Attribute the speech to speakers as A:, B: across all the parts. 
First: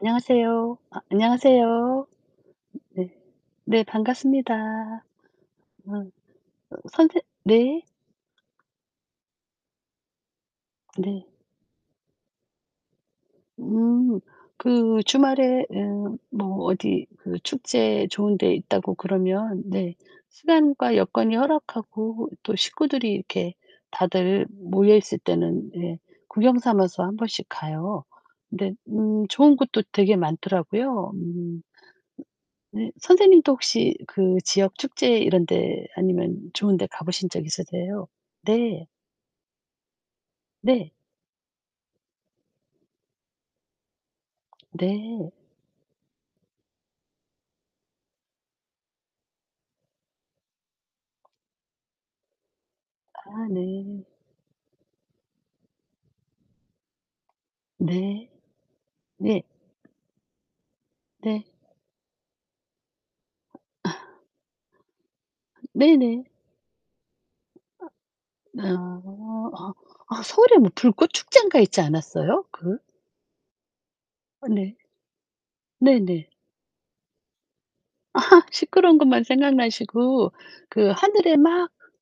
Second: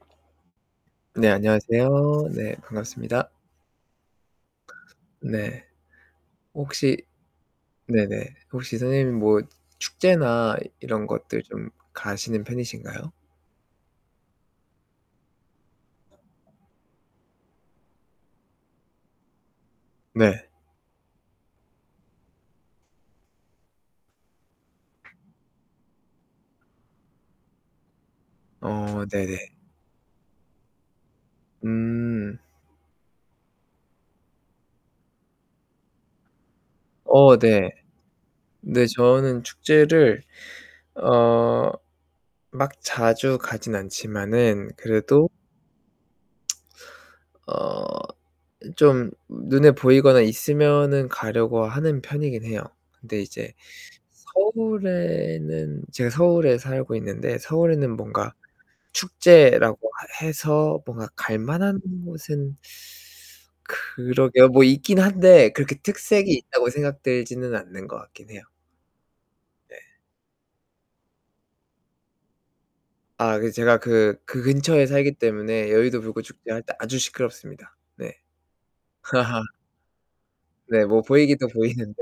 A: 안녕하세요. 아
B: 네
A: 안녕하세요.
B: 안녕하세요. 네
A: 네.
B: 반갑습니다.
A: 네 반갑습니다.
B: 네.
A: 어.
B: 혹시
A: 선생 네.
B: 네네 혹시 선생님 뭐 축제나 이런
A: 네.
B: 것들 좀 가시는 편이신가요?
A: 음 그 주말에 음. 뭐 어디 그 축제 좋은 데 있다고 그러면 네
B: 네.
A: 시간과 여건이 허락하고 또 식구들이 이렇게 다들 모여있을 때는 네 구경 삼아서 1 번씩 가요. 근데
B: 어
A: 음
B: 네네.
A: 좋은 곳도 되게 많더라고요. 음
B: 음.
A: 네. 선생님도 혹시 그 지역 축제 이런 데 아니면 좋은 데 가보신
B: 어
A: 적
B: 네.
A: 있으세요?
B: 네
A: 네.
B: 저는 축제를
A: 네.
B: 어 막 자주 가진 않지만은 그래도
A: 네.
B: 어 좀 눈에 보이거나 있으면은 가려고 하는 편이긴 해요. 근데
A: 아
B: 이제
A: 네.
B: 서울에는 제가 서울에 살고 있는데 서울에는
A: 네.
B: 뭔가
A: 네.
B: 축제라고 해서 뭔가
A: 네.
B: 갈만한 곳은 그러게 뭐 있긴 한데 그렇게
A: 네네.
B: 특색이 있다고 생각되지는 않는 거 같긴 해요.
A: 아. 아.
B: 네.
A: 아 서울에 뭐 불꽃 축젠가 있지 않았어요? 그?
B: 아 그 제가 그 그
A: 어 네.
B: 근처에 살기 때문에 여의도
A: 네네.
B: 불꽃축제 할 때 아주 시끄럽습니다. 네.
A: 아 시끄러운 것만 생각나시고
B: 네.
A: 그
B: 뭐
A: 하늘에
B: 보이기도
A: 막
B: 보이는데.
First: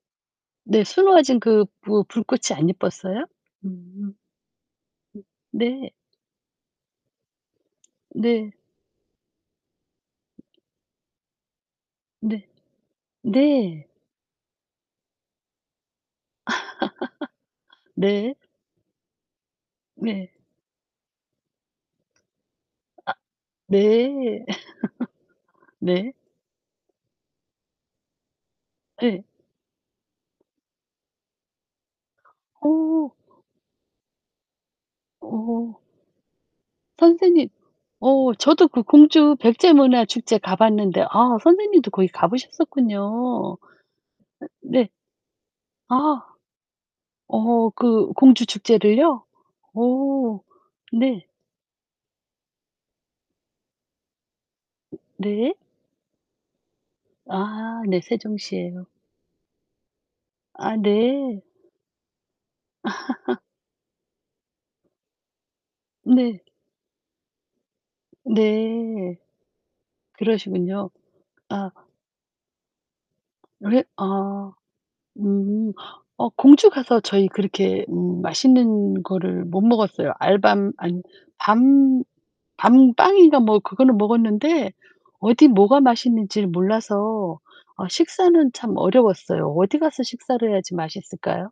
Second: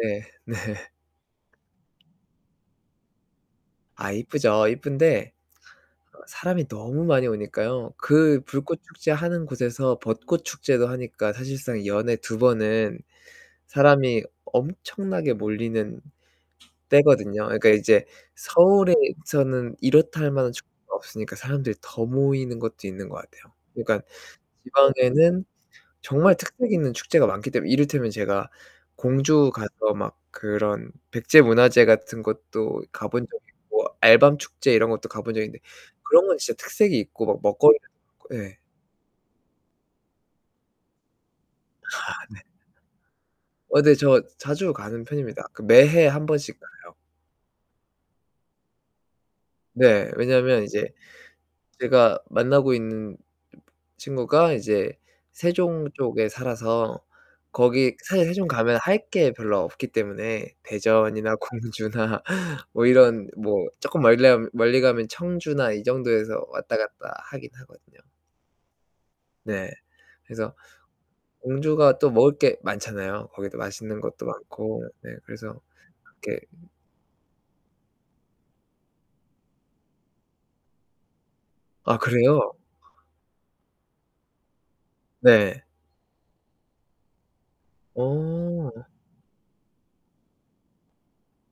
B: 네.
A: 네 수놓아진 그 뭐 불꽃이 안 예뻤어요?
B: 아
A: 음
B: 이쁘죠. 이쁜데
A: 네.
B: 사람이 너무 많이 오니까요. 그
A: 네.
B: 불꽃축제 하는 곳에서 벚꽃 축제도 하니까 사실상 연에 2
A: 네.
B: 번은
A: 네.
B: 사람이 엄청나게 몰리는 때거든요. 그니까 이제
A: 네.
B: 서울에서는 이렇다
A: 네.
B: 할만한 축제가 없으니까 사람들이 더 모이는 것도 있는 것 같아요. 그니까
A: 네.
B: 지방에는
A: 네
B: 정말 특색 있는 축제가 많기 때문에 이를테면 제가
A: 네.
B: 공주가서 막 그런 백제 문화재 같은 것도
A: 오.
B: 가본 적이 있고 알밤 축제 이런 것도 가본 적이 있는데
A: 어.
B: 그런 건 진짜 특색이 있고 뭐
A: 선생님
B: 먹거리
A: 어
B: 네.
A: 저도 그 공주 백제 문화 축제 가봤는데 아
B: 아
A: 선생님도 거기
B: 네.
A: 가보셨었군요.
B: 어 네. 저 자주
A: 네.
B: 가는 편입니다. 그 매해
A: 아.
B: 1 번씩 가요.
A: 어 그 공주 축제를요?
B: 네.
A: 어
B: 왜냐면 이제
A: 네.
B: 제가 만나고 있는 친구가 이제
A: 네.
B: 세종 쪽에 살아서
A: 아.
B: 거기
A: 네
B: 사실 세종 가면
A: 세종시에요.
B: 할 게 별로 없기 때문에
A: 아
B: 대전이나
A: 네.
B: 공주나 뭐 이런 뭐 조금 멀리 나 멀리 가면 청주나 이
A: 네.
B: 정도에서 왔다 갔다 하긴 하거든요.
A: 네.
B: 네. 그래서
A: 그러시군요. 아
B: 공주가 또 먹을 게 많잖아요. 거기도
A: 왜
B: 맛있는 것도
A: 아.
B: 많고. 네. 그래서
A: 음. 어
B: 그렇게
A: 공주가서 저희 그렇게 음 맛있는 거를 못 먹었어요. 알밤 아니
B: 아
A: 밤
B: 그래요?
A: 밤빵인가 뭐 그거는 먹었는데 어디
B: 네.
A: 뭐가 맛있는지를 몰라서 어 식사는 참
B: 어
A: 어려웠어요. 어디 가서 식사를 해야지 맛있을까요?